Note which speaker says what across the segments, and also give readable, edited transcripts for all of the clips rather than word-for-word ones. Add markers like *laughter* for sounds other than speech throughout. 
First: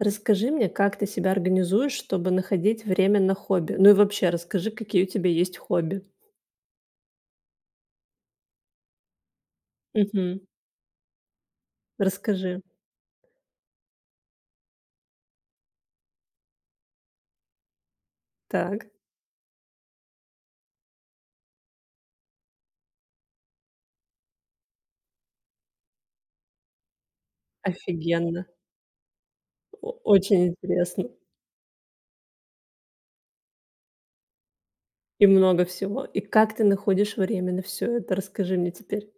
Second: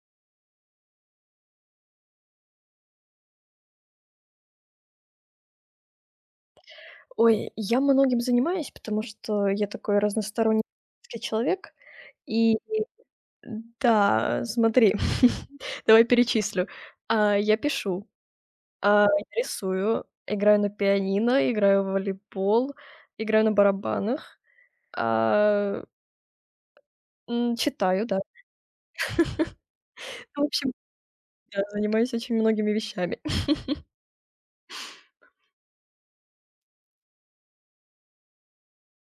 Speaker 1: Расскажи мне, как ты себя организуешь, чтобы находить время на хобби? Ну и вообще, расскажи, какие у тебя есть хобби.
Speaker 2: Ой, я многим занимаюсь, потому что я такой
Speaker 1: Мгм.
Speaker 2: разносторонний человек. И
Speaker 1: Расскажи.
Speaker 2: да, смотри, *laughs* давай перечислю. Я пишу,
Speaker 1: Так,
Speaker 2: я рисую, играю на пианино, играю в волейбол, играю на барабанах, а, читаю, да.
Speaker 1: офигенно.
Speaker 2: Ну, в
Speaker 1: Очень
Speaker 2: общем,
Speaker 1: интересно.
Speaker 2: да, занимаюсь очень многими вещами.
Speaker 1: И много всего. И как ты находишь время на все это? Расскажи мне теперь.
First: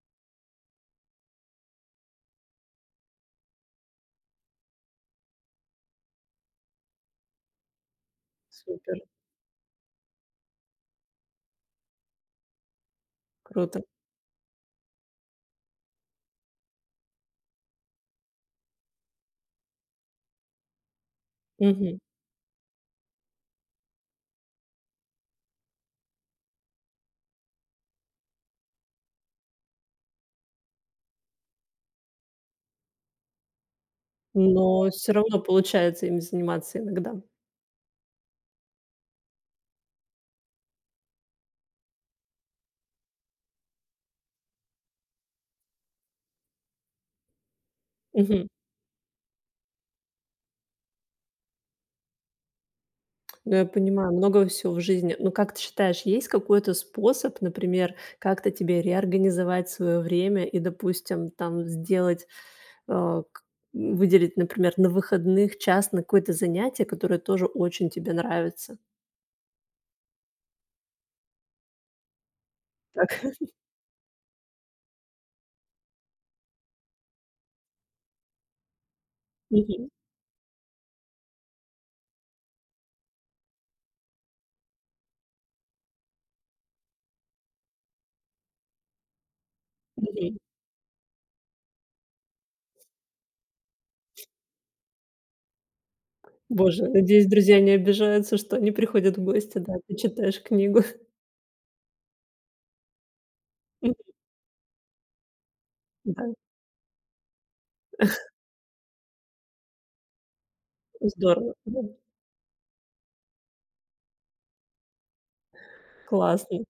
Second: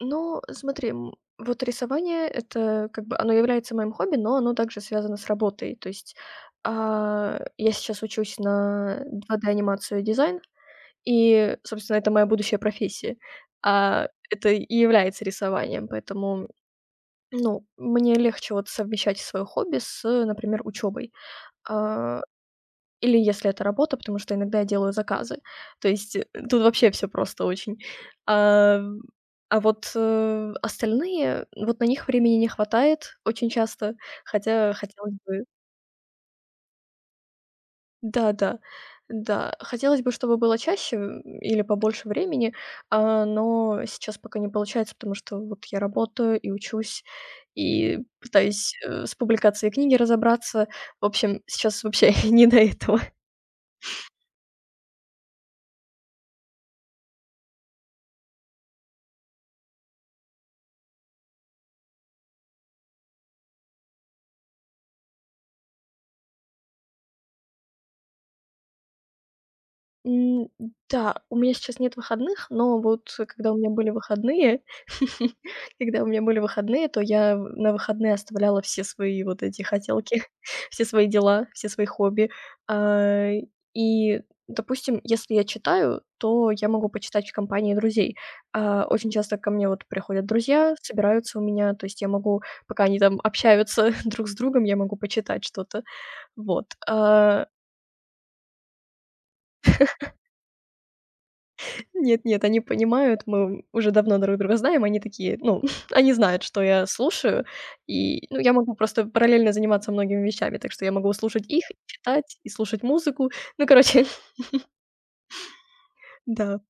Speaker 2: Ну, смотри, вот рисование — это как бы оно является моим хобби, но оно также связано с работой. То есть, я сейчас учусь
Speaker 1: Супер,
Speaker 2: на 2D анимацию и дизайн, и, собственно, это моя будущая профессия.
Speaker 1: круто.
Speaker 2: Это и является рисованием, поэтому, ну, мне легче вот совмещать свое хобби с, например, учебой.
Speaker 1: Мгм.
Speaker 2: Или если это работа, потому что иногда я делаю заказы. То есть, тут вообще все просто очень. А, вот, остальные, вот на них времени не хватает очень часто, хотя
Speaker 1: Но все
Speaker 2: хотелось
Speaker 1: равно
Speaker 2: бы.
Speaker 1: получается им заниматься иногда.
Speaker 2: Да-да, да. Да. Хотелось бы, чтобы было чаще, или побольше времени, но сейчас пока не получается, потому что вот я работаю и учусь, и пытаюсь, с публикацией книги разобраться. В общем, сейчас вообще *laughs* не до этого.
Speaker 1: Ну, я понимаю, много всего в жизни. Но как ты считаешь, есть какой-то способ, например, как-то тебе реорганизовать свое время и, допустим, там сделать, э, к- выделить, например, на выходных час на какое-то занятие, которое тоже очень тебе нравится?
Speaker 2: М, да, у меня сейчас нет выходных, но вот,
Speaker 1: Так.
Speaker 2: когда у меня были выходные, *laughs* когда у меня были выходные, то я в на выходные оставляла все свои вот
Speaker 1: *laughs*
Speaker 2: эти
Speaker 1: Мгм.
Speaker 2: хотелки, *laughs* все свои дела, все свои хобби. А, и, допустим, если я читаю, то я могу почитать в компании друзей. Очень часто ко мне вот приходят
Speaker 1: Мгм.
Speaker 2: друзья, собираются у меня, то есть я могу, пока они там общаются *laughs* друг с другом, я могу почитать что-то. Вот.
Speaker 1: Боже, надеюсь, друзья не обижаются, что они приходят в гости, да, ты читаешь книгу. *laughs*
Speaker 2: Нет-нет, они понимают, мы уже
Speaker 1: Мгм.
Speaker 2: давно друг друга знаем, они такие, ну, *laughs* они
Speaker 1: Да,
Speaker 2: знают, что я слушаю, и, ну, я могу просто параллельно заниматься многими вещами, так что я могу слушать
Speaker 1: здорово,
Speaker 2: их,
Speaker 1: да,
Speaker 2: читать и слушать музыку. Ну, короче, *laughs*
Speaker 1: классно.
Speaker 2: да.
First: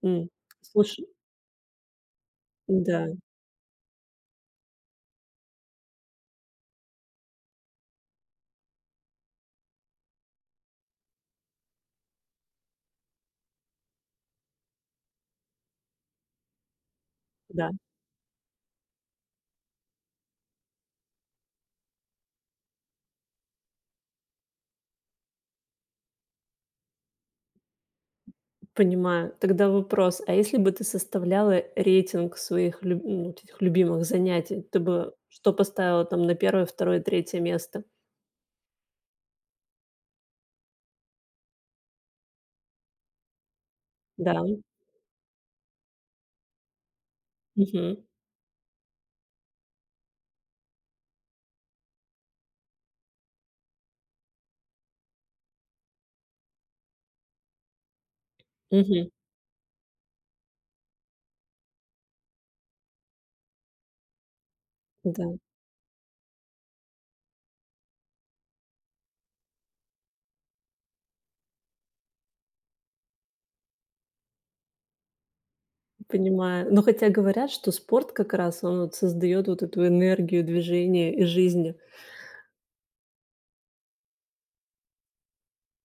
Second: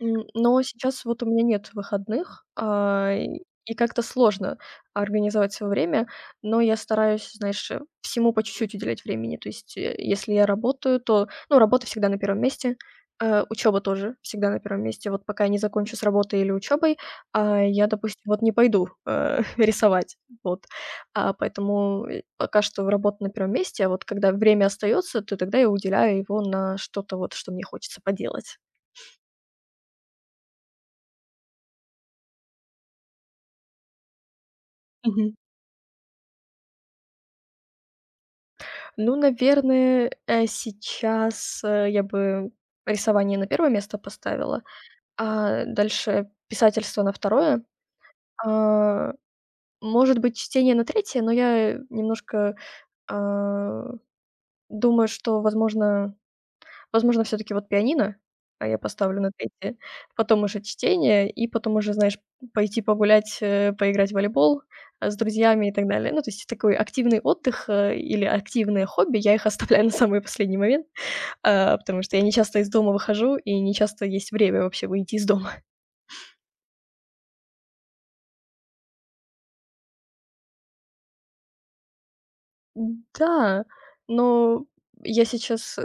Speaker 2: М,
Speaker 1: М.
Speaker 2: но
Speaker 1: Слушай,
Speaker 2: сейчас вот у меня нет выходных,
Speaker 1: да,
Speaker 2: и как-то сложно организовать свое время, но я стараюсь, знаешь, всему по чуть-чуть уделять времени. То есть, если я работаю, то, ну, работа всегда на первом месте, учеба тоже всегда на первом месте. Вот пока я не закончу с работой или учебой,
Speaker 1: да.
Speaker 2: я, допустим, вот не пойду, *laughs* рисовать. Вот. Поэтому, пока что работа на первом месте, а вот когда время остается, то тогда я уделяю его на что-то вот, что мне хочется поделать.
Speaker 1: Понимаю. Тогда вопрос: а если бы ты составляла рейтинг своих люб ну, вот этих любимых занятий, ты бы
Speaker 2: Мгм.
Speaker 1: что поставила там на первое, второе, третье место?
Speaker 2: Ну, наверное, сейчас, я бы рисование на первое место
Speaker 1: Да.
Speaker 2: поставила, а дальше писательство на второе.
Speaker 1: Мгм.
Speaker 2: А, может быть, чтение на третье, но я немножко, а, думаю, что, возможно, все таки вот пианино, я
Speaker 1: Мгм.
Speaker 2: поставлю на третье, потом уже чтение, и потом уже, знаешь, пойти погулять, поиграть в волейбол, с
Speaker 1: Да,
Speaker 2: друзьями и так далее. Ну, то есть такой активный отдых, или активное хобби, я их оставляю на самый последний момент. *laughs* Потому что я не часто из дома выхожу и не часто есть время вообще выйти из дома.
Speaker 1: понимаю. Но хотя говорят, что спорт как раз, он вот создаёт вот эту энергию движения и жизни.
Speaker 2: Да, но я сейчас,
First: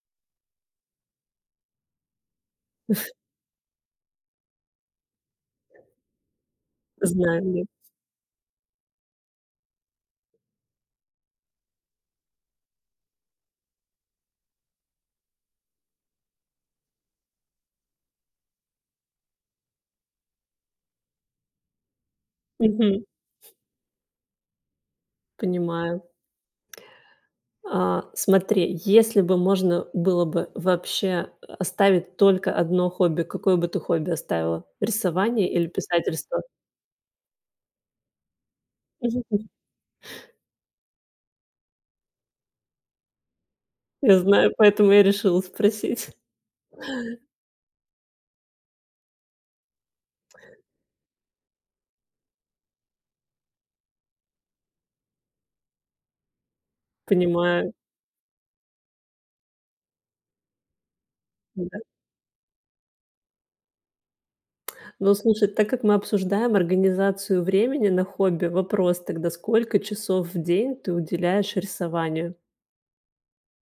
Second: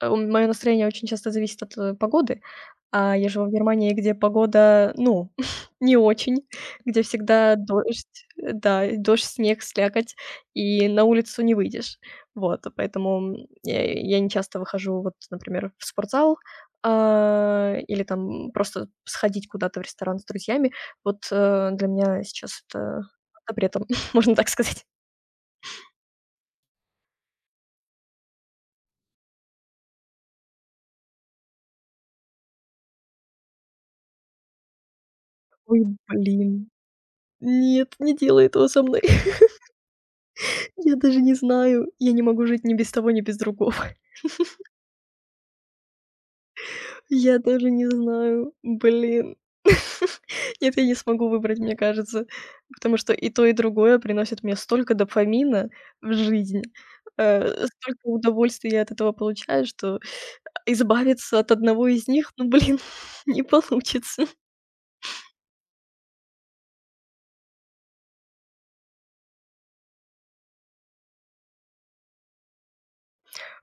Speaker 2: мое настроение очень часто зависит от, погоды. А я живу в Германии, где погода, ну, *laughs* не очень, где
Speaker 1: Знаю
Speaker 2: всегда
Speaker 1: ли?
Speaker 2: дождь, да, и дождь, снег, слякоть, и на улицу не выйдешь. Вот, поэтому, я не часто выхожу, вот, например, в спортзал, или там просто сходить куда-то в ресторан с друзьями. Вот, для меня сейчас это
Speaker 1: Мгм.
Speaker 2: запретом, *laughs* можно так сказать.
Speaker 1: Понимаю. А, смотри, если бы можно было бы вообще оставить только одно хобби, какое бы ты хобби оставила? Рисование или
Speaker 2: Ой,
Speaker 1: писательство?
Speaker 2: блин. Нет, не делай этого со мной.
Speaker 1: Мгм.
Speaker 2: *laughs* Я даже не знаю. Я не могу жить ни без того, ни без другого. *laughs*
Speaker 1: Я знаю, поэтому я решила спросить.
Speaker 2: Я даже не знаю. Блин. *laughs* Нет, я не смогу выбрать, мне кажется. Потому что и то, и другое приносит мне столько дофамина в жизнь,
Speaker 1: *laughs* Понимаю,
Speaker 2: столько удовольствия я от этого получаю, что избавиться от
Speaker 1: да.
Speaker 2: одного из них, ну, блин, *laughs* не получится.
Speaker 1: Ну, слушай, так как мы обсуждаем организацию времени на хобби, вопрос тогда: сколько часов в день ты уделяешь рисованию?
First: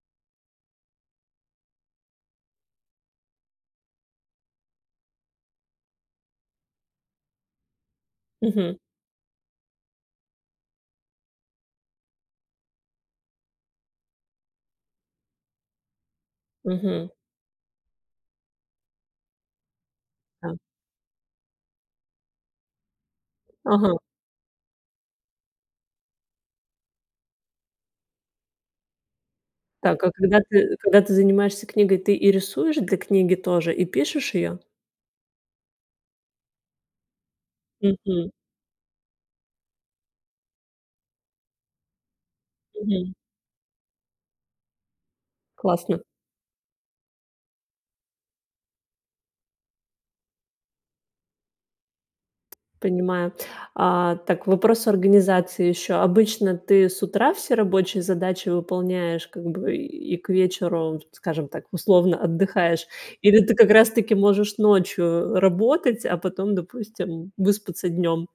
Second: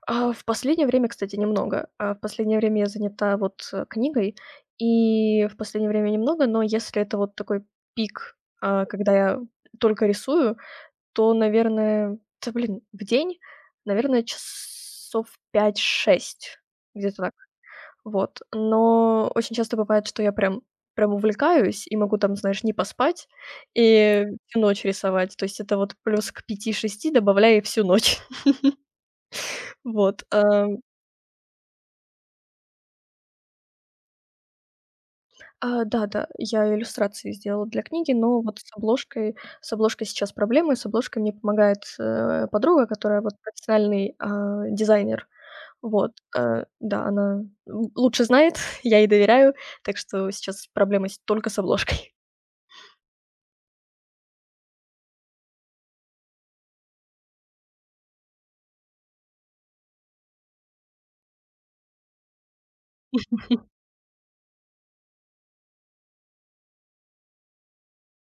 Speaker 2: В последнее время, кстати, немного. В последнее время я занята вот, книгой, и в последнее время немного, но если это вот такой пик,
Speaker 1: Мгм,
Speaker 2: когда я только рисую, то, наверное, да, блин, в день, наверное, часов пять-шесть
Speaker 1: мгм,
Speaker 2: где-то так. Вот. Но очень часто бывает, что я
Speaker 1: да.
Speaker 2: прям увлекаюсь и могу там, знаешь, не поспать
Speaker 1: Ага.
Speaker 2: и всю ночь рисовать. То есть это вот плюс к пяти-шести добавляя и всю ночь. *laughs*
Speaker 1: Так, а
Speaker 2: Вот,
Speaker 1: когда ты когда ты занимаешься книгой, ты и рисуешь для книги тоже, и пишешь её?
Speaker 2: Да-да, я иллюстрации сделала для книги,
Speaker 1: Мгм,
Speaker 2: но вот с обложкой сейчас проблемы. С обложкой мне помогает, подруга,
Speaker 1: мгм.
Speaker 2: которая вот профессиональный, дизайнер.
Speaker 1: Классно.
Speaker 2: Вот, да, она, лучше знает, *laughs* я ей доверяю, так что сейчас проблема с только с обложкой.
Speaker 1: Понимаю. А, так, вопрос организации еще. Обычно ты с утра все рабочие задачи выполняешь, как бы и к вечеру, скажем так, условно отдыхаешь, или ты как раз-таки можешь ночью работать, а потом, допустим, выспаться днем?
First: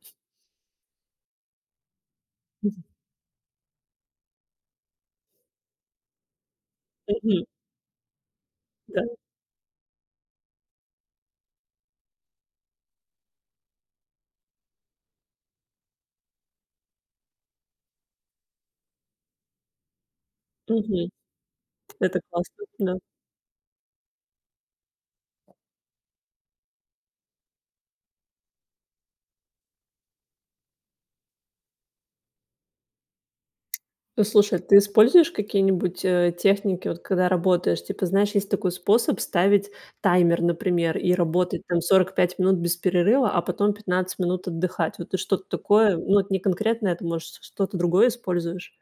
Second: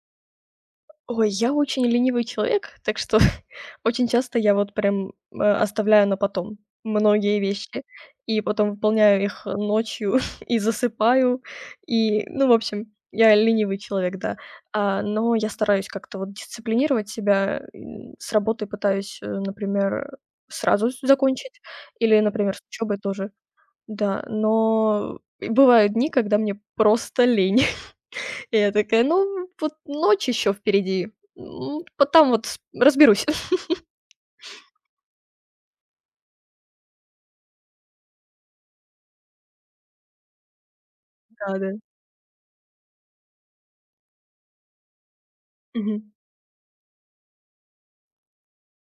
Speaker 2: Ой, я очень ленивый человек,
Speaker 1: Мгм.
Speaker 2: так что *laughs* очень часто я вот прям, оставляю на потом многие вещи и потом
Speaker 1: Да.
Speaker 2: выполняю их ночью *laughs* и засыпаю. И, ну, в общем, я ленивый человек, да. Но я стараюсь как-то вот дисциплинировать себя. С работы пытаюсь, например, сразу с
Speaker 1: Мгм.
Speaker 2: закончить
Speaker 1: Это
Speaker 2: или, например, с
Speaker 1: классно. Да.
Speaker 2: учебой тоже, да. Но бывают дни, когда мне просто лень. И я такая: "Ну, вот ночь еще впереди, потом вот с разберусь". *laughs*
Speaker 1: Ну, слушай, ты используешь какие-нибудь, техники, вот когда работаешь? Типа, знаешь, есть такой способ ставить таймер, например, и
Speaker 2: Да,
Speaker 1: работать
Speaker 2: да.
Speaker 1: там 45 минут без перерыва, а потом 15 минут отдыхать. Вот ты что-то такое,
Speaker 2: Мгм.
Speaker 1: ну, это не конкретно это, может, что-то другое используешь?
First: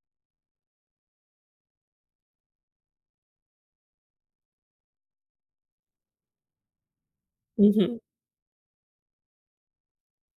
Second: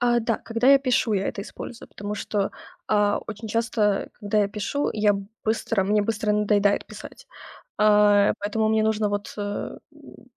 Speaker 2: Да, когда я пишу, я это использую, потому что, очень часто, когда я пишу, я быстро мне быстро надоедает писать.
Speaker 1: Мгм.
Speaker 2: Поэтому мне нужно вот,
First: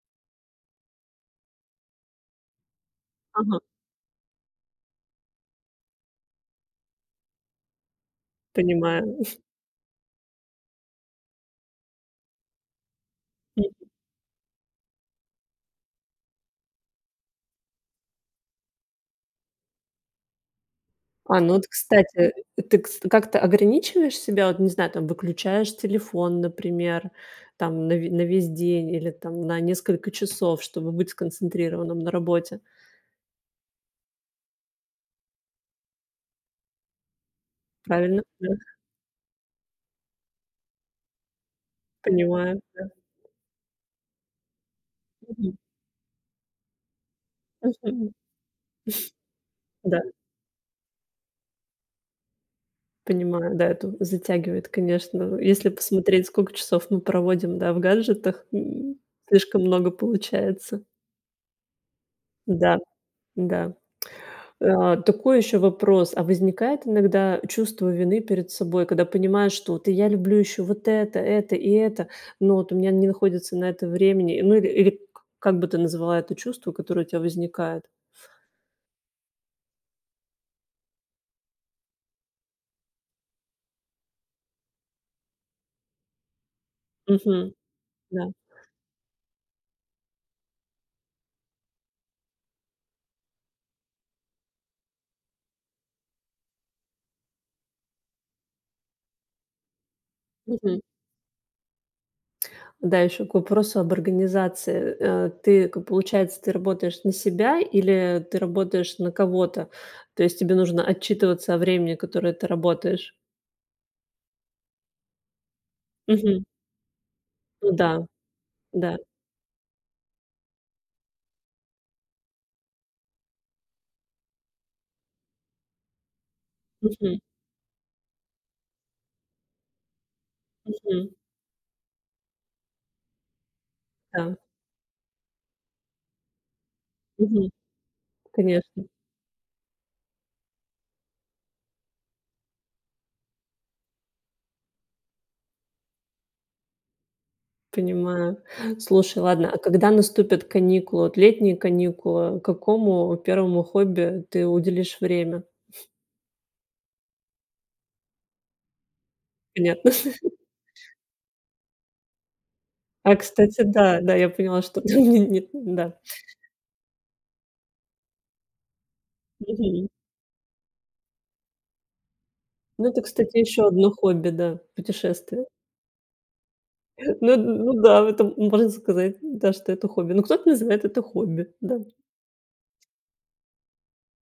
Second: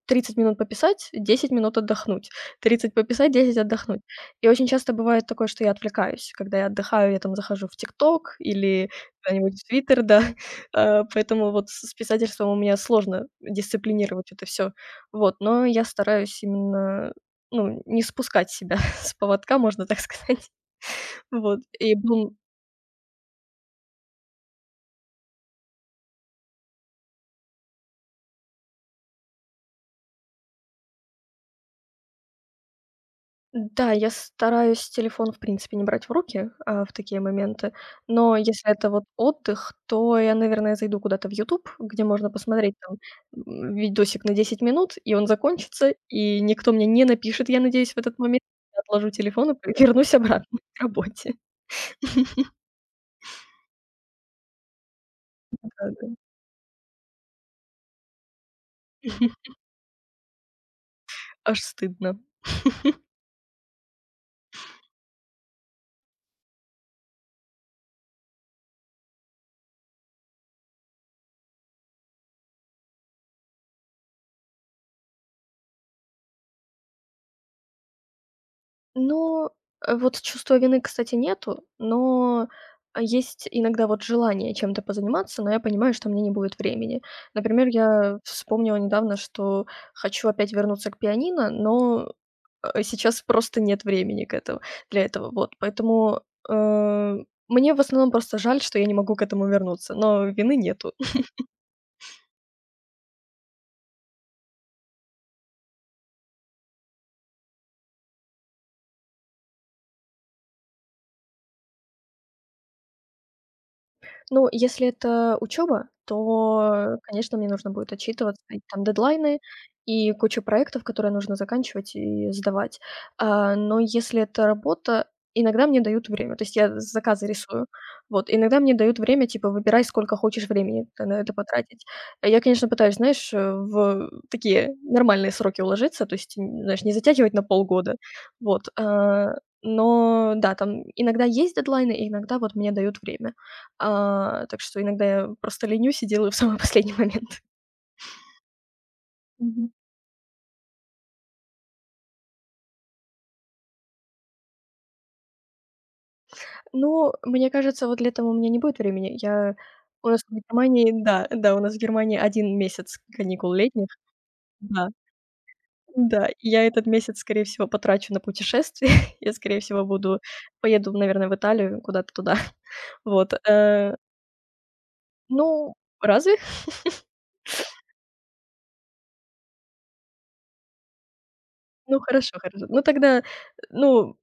Speaker 2: 30 минут пописать, 10 минут отдохнуть, 30 пописать, 10
Speaker 1: Ага,
Speaker 2: отдохнуть. И очень часто бывает такое, что я отвлекаюсь. Когда я отдыхаю, я там захожу в "Тикток" или
Speaker 1: понимаю.
Speaker 2: куда-нибудь в "Твиттер", да. *laughs* Поэтому вот с писательством у меня сложно
Speaker 1: Мгм.
Speaker 2: дисциплинировать это все. Вот, но я стараюсь именно, ну, не спускать себя *laughs* с поводка, можно так сказать. *laughs*
Speaker 1: А, ну
Speaker 2: Вот,
Speaker 1: вот,
Speaker 2: и
Speaker 1: кстати,
Speaker 2: был.
Speaker 1: ты кс как-то ограничиваешь себя? Вот, не знаю, там, выключаешь телефон, например, там, на ве на весь день или там на несколько часов, чтобы быть сконцентрированным на работе.
Speaker 2: Да, я стараюсь телефон, в принципе, не брать в руки, в такие моменты.
Speaker 1: Правильно?
Speaker 2: Но
Speaker 1: Да?
Speaker 2: если это вот отдых, то я, наверное, зайду куда-то в YouTube, где можно
Speaker 1: Понимаю,
Speaker 2: посмотреть
Speaker 1: да.
Speaker 2: там, видосик на 10 минут, и он
Speaker 1: Мгм.
Speaker 2: закончится, и никто мне не напишет, я надеюсь, в
Speaker 1: Мгм.
Speaker 2: этот момент. Я отложу телефон и
Speaker 1: Да,
Speaker 2: вернусь обратно *laughs* к работе.
Speaker 1: понимаю, да, это затягивает, конечно. Если
Speaker 2: Да-да.
Speaker 1: посмотреть, сколько часов мы проводим, да, в гаджетах,
Speaker 2: *laughs*
Speaker 1: слишком много получается.
Speaker 2: Аж стыдно.
Speaker 1: Да, да. А, такой еще вопрос. А возникает иногда чувство вины перед собой, когда понимаешь, что вот я люблю еще вот это и это, но вот у меня не находится на это времени? Ну или или к как бы ты назвала это чувство, которое у тебя возникает?
Speaker 2: Ну, вот чувства вины, кстати, нету, но есть иногда вот желание чем-то позаниматься, но я понимаю, что мне не будет времени.
Speaker 1: Мгм.
Speaker 2: Например, я
Speaker 1: Да.
Speaker 2: вспомнила недавно, что хочу опять вернуться к пианино, но, сейчас просто нет времени к этому для этого, вот. Поэтому, э, мне в основном просто жаль, что я не могу к этому вернуться, но вины нету.
Speaker 1: Да, еще к вопросу об организации. Ты, к получается, ты работаешь на себя или ты работаешь на кого-то? То есть тебе нужно отчитываться о времени, которое ты работаешь?
Speaker 2: Ну, если это учеба,
Speaker 1: Мгм.
Speaker 2: то, конечно, мне нужно
Speaker 1: Ну да,
Speaker 2: будет отчитываться, и там
Speaker 1: да.
Speaker 2: дедлайны, и куча проектов, которые нужно заканчивать и сдавать. Но если это работа, иногда мне дают время. То есть я
Speaker 1: Мгм,
Speaker 2: заказы рисую. Вот, иногда мне дают время, типа: "Выбирай, сколько хочешь времени ты
Speaker 1: мгм.
Speaker 2: на это потратить". А я, конечно, пытаюсь, знаешь, в
Speaker 1: Да.
Speaker 2: такие нормальные сроки уложиться, то есть, н знаешь, не затягивать на
Speaker 1: Мгм.
Speaker 2: полгода. Вот,
Speaker 1: Конечно,
Speaker 2: но да, там иногда есть дедлайны, и иногда вот мне дают время. Так что иногда я просто ленюсь и делаю в самый *laughs* последний момент.
Speaker 1: понимаю. Слушай, ладно, а
Speaker 2: Мгм.
Speaker 1: когда наступят каникулы, вот летние каникулы, какому первому хобби ты уделишь время?
Speaker 2: Ну, мне кажется, вот летом у меня не будет времени. Я
Speaker 1: Понятно.
Speaker 2: У
Speaker 1: *laughs*
Speaker 2: нас в Германии, да, да, у нас в Германии один месяц
Speaker 1: А,
Speaker 2: каникул
Speaker 1: кстати,
Speaker 2: летних,
Speaker 1: да, да, я поняла, что *laughs*
Speaker 2: да,
Speaker 1: ты не да.
Speaker 2: да. И я этот месяц, скорее всего, потрачу на путешествие. *laughs* Я, скорее всего,
Speaker 1: Мгм.
Speaker 2: буду поеду, наверное, в Италию, куда-то туда. *laughs*
Speaker 1: Ну, это,
Speaker 2: Вот,
Speaker 1: кстати, еще одно хобби, да, путешествия.
Speaker 2: ну, разве?
Speaker 1: Ну да, это можно сказать, да, что это хобби. Ну, кто-то называет это хобби, да.
Speaker 2: Ну, хорошо, хорошо. Ну, тогда, ну,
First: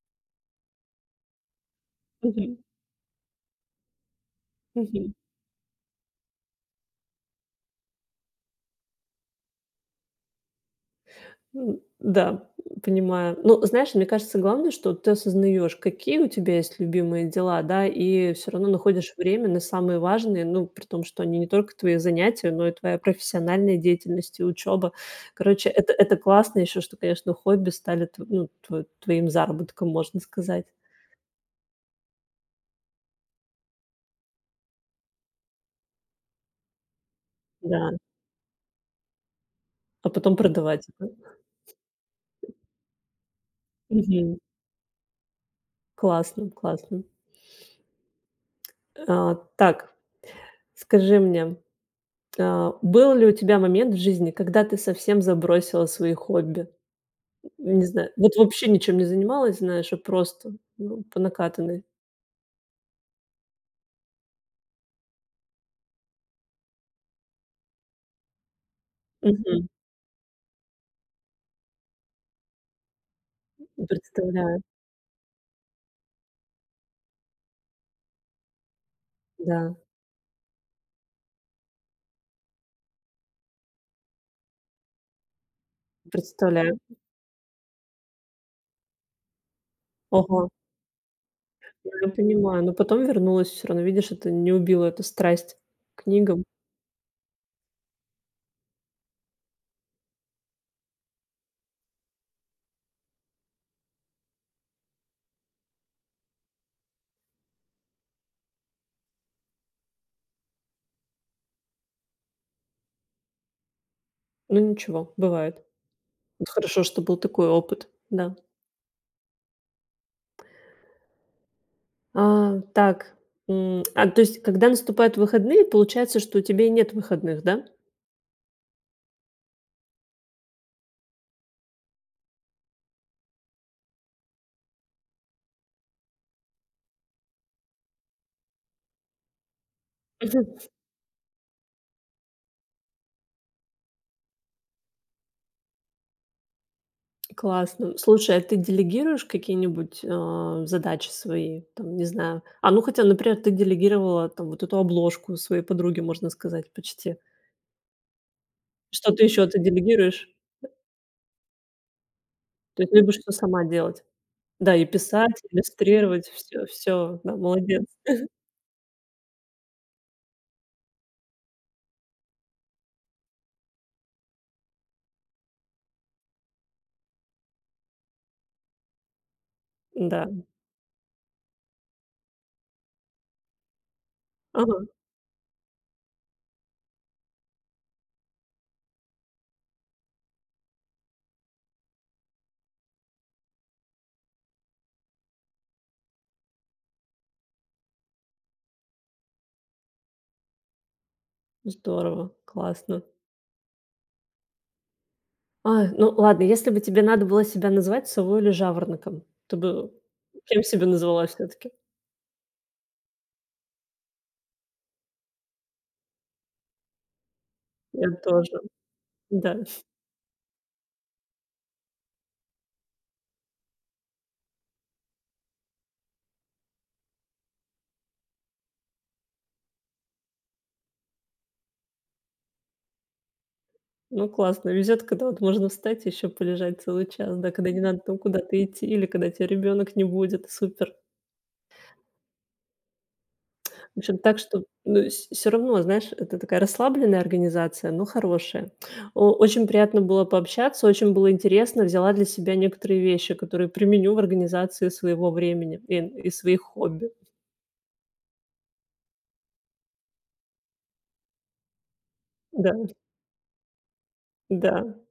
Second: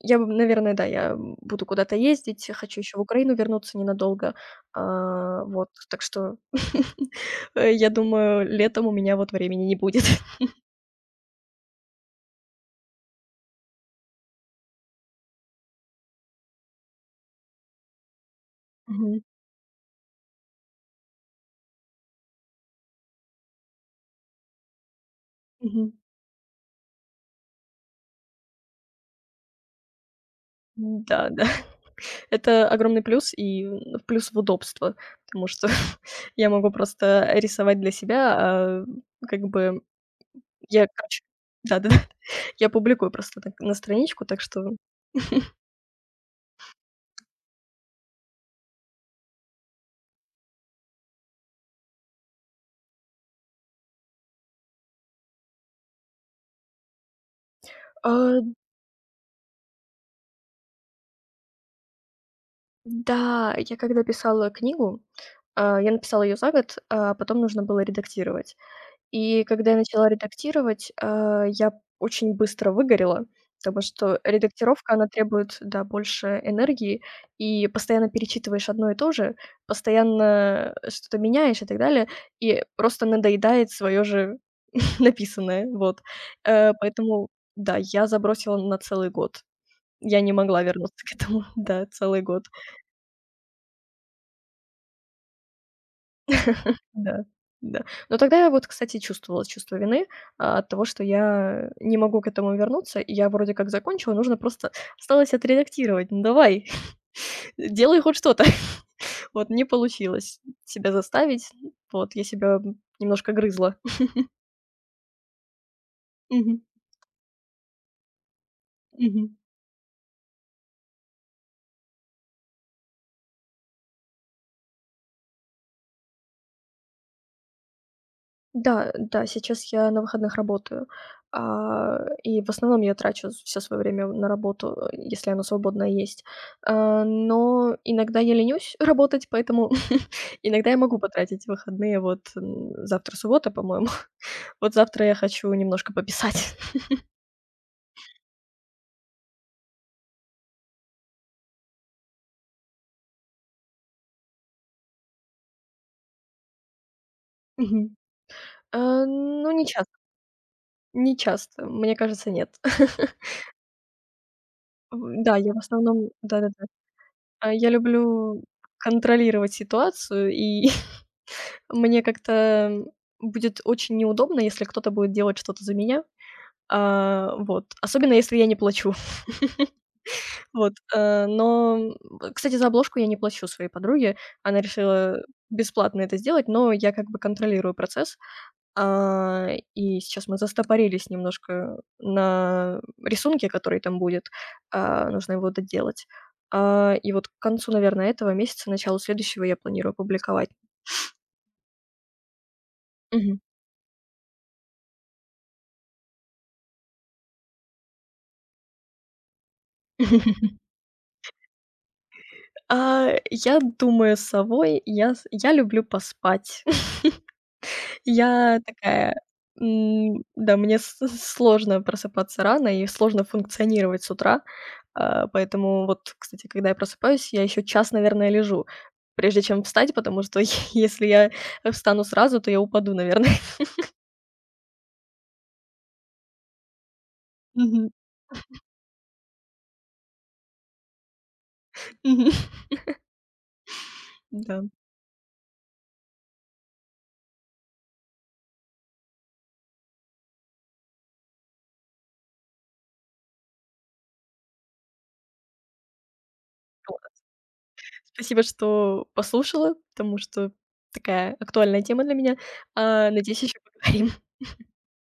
Speaker 2: я бы, наверное, да, я, буду куда-то ездить,
Speaker 1: Мгм,
Speaker 2: хочу еще в Украину вернуться ненадолго.
Speaker 1: мгм.
Speaker 2: Вот, так что, *laughs* я думаю, летом у меня вот времени не будет. *laughs*
Speaker 1: М, да, понимаю. Ну, знаешь, мне кажется, главное, что ты осознаешь, какие у тебя есть любимые дела, да, и все равно находишь
Speaker 2: Мгм.
Speaker 1: время на самые важные, ну, при том, что они не только твои занятия, но и твоя профессиональная деятельность и учеба. Короче, это
Speaker 2: Мгм.
Speaker 1: это классно еще, что, конечно, хобби стали тв ну, тв твоим заработком, можно сказать.
Speaker 2: Да, да. Это огромный плюс и, плюс в удобство, потому что *laughs* я могу просто рисовать
Speaker 1: Да.
Speaker 2: для себя, как бы
Speaker 1: А потом продавать
Speaker 2: я,
Speaker 1: это.
Speaker 2: короче, да-да-да, *laughs* я публикую просто так на страничку,
Speaker 1: Мгм.
Speaker 2: так что,
Speaker 1: Классно, классно. А, так, скажи мне, а, был ли у тебя момент в жизни, когда ты совсем забросила свои хобби? Не знаю, вот
Speaker 2: а.
Speaker 1: вообще ничем не занималась, знаешь, а просто, ну, по накатанной.
Speaker 2: Да, я когда писала книгу, я написала ее за год, а потом нужно было редактировать. И
Speaker 1: Мгм.
Speaker 2: когда я начала редактировать, я очень быстро выгорела, потому что
Speaker 1: Представляю,
Speaker 2: редактировка, она требует, да, больше энергии, и постоянно перечитываешь одно и то же,
Speaker 1: да,
Speaker 2: постоянно что-то меняешь и так далее, и просто надоедает свое же *laughs* написанное, вот.
Speaker 1: представляю.
Speaker 2: Поэтому, да, я забросила на целый год. Я не
Speaker 1: Ого,
Speaker 2: могла вернуться *laughs* к этому, да,
Speaker 1: я
Speaker 2: целый год.
Speaker 1: понимаю, но потом вернулась все равно. Видишь, это не убило эту страсть к книгам.
Speaker 2: Да, да. Но тогда я вот, кстати, чувствовала чувство вины, от того, что я не могу к этому вернуться. И я вроде как закончила, нужно просто осталось отредактировать. Ну давай, *laughs* делай хоть что-то. *laughs* Вот не получилось себя заставить. Вот я себя, немножко грызла.
Speaker 1: Ну, ничего, бывает.
Speaker 2: *laughs*
Speaker 1: Вот
Speaker 2: Мгм,
Speaker 1: хорошо, что был такой опыт, да.
Speaker 2: мгм.
Speaker 1: А, так, а, то есть, когда наступают выходные, получается, что у тебя и нет выходных, да?
Speaker 2: Да, да, сейчас я на выходных работаю, и в основном я трачу все свое время на работу, если оно свободное есть. Но иногда я ленюсь *laughs* работать, поэтому *laughs*
Speaker 1: Мгм.
Speaker 2: иногда я могу потратить выходные. Вот, завтра суббота, по-моему. *laughs* Вот завтра я хочу немножко пописать.
Speaker 1: Классно. Слушай, а ты делегируешь какие-нибудь, задачи свои? Там, не знаю. А, ну, хотя, например, ты делегировала там вот эту обложку своей подруге, можно сказать, почти.
Speaker 2: *laughs* Мгм. А,
Speaker 1: Что-то еще
Speaker 2: ну,
Speaker 1: ты
Speaker 2: не часто,
Speaker 1: делегируешь?
Speaker 2: не часто. Мне кажется, нет.
Speaker 1: То есть любишь всё
Speaker 2: *laughs*
Speaker 1: сама делать? Да, и
Speaker 2: В да,
Speaker 1: писать,
Speaker 2: я
Speaker 1: и
Speaker 2: в основном
Speaker 1: иллюстрировать, все.
Speaker 2: да-да-да.
Speaker 1: Всё, да,
Speaker 2: Я
Speaker 1: молодец.
Speaker 2: люблю контролировать ситуацию и *laughs* мне как-то будет очень неудобно, если кто-то будет делать что-то за меня. Вот. Особенно, если я не плачу. *laughs*
Speaker 1: Да.
Speaker 2: Вот, но, кстати, за обложку я не плачу своей подруге. Она
Speaker 1: Ага,
Speaker 2: решила бесплатно это сделать, но я как бы контролирую процесс. А, и сейчас мы застопорились немножко на рисунке, который там будет. Нужно его доделать. И вот к концу, наверное, этого месяца, началу следующего я планирую публиковать.
Speaker 1: здорово, классно.
Speaker 2: Мгм.
Speaker 1: А, ну ладно, если бы тебе надо было себя назвать совой или жаворонком, ты бы
Speaker 2: *laughs*
Speaker 1: кем себя назвала все таки?
Speaker 2: Я думаю, совой. Я люблю поспать. *laughs*
Speaker 1: Я тоже,
Speaker 2: Я такая,
Speaker 1: да.
Speaker 2: да, мне с сложно просыпаться рано и сложно функционировать с утра. Поэтому вот, кстати, когда я просыпаюсь, я еще час, наверное, лежу, прежде чем встать, потому что *laughs* если я встану сразу, то я упаду, наверное. *laughs*
Speaker 1: Ну, классно, везет, когда вот можно встать и еще полежать целый час, да, когда не
Speaker 2: Мгм,
Speaker 1: надо там куда-то идти или когда тебя ребенок не будет. Супер.
Speaker 2: мгм,
Speaker 1: В общем, так
Speaker 2: да.
Speaker 1: что, ну, все равно, знаешь, это такая расслабленная организация, но хорошая. О Очень приятно было пообщаться, очень было интересно. Взяла для себя некоторые вещи, которые применю в организации своего времени и своих хобби.
Speaker 2: Вот. Спасибо, что послушала, потому что такая актуальная тема для меня.
Speaker 1: Да,
Speaker 2: Надеюсь, еще поговорим.
Speaker 1: да.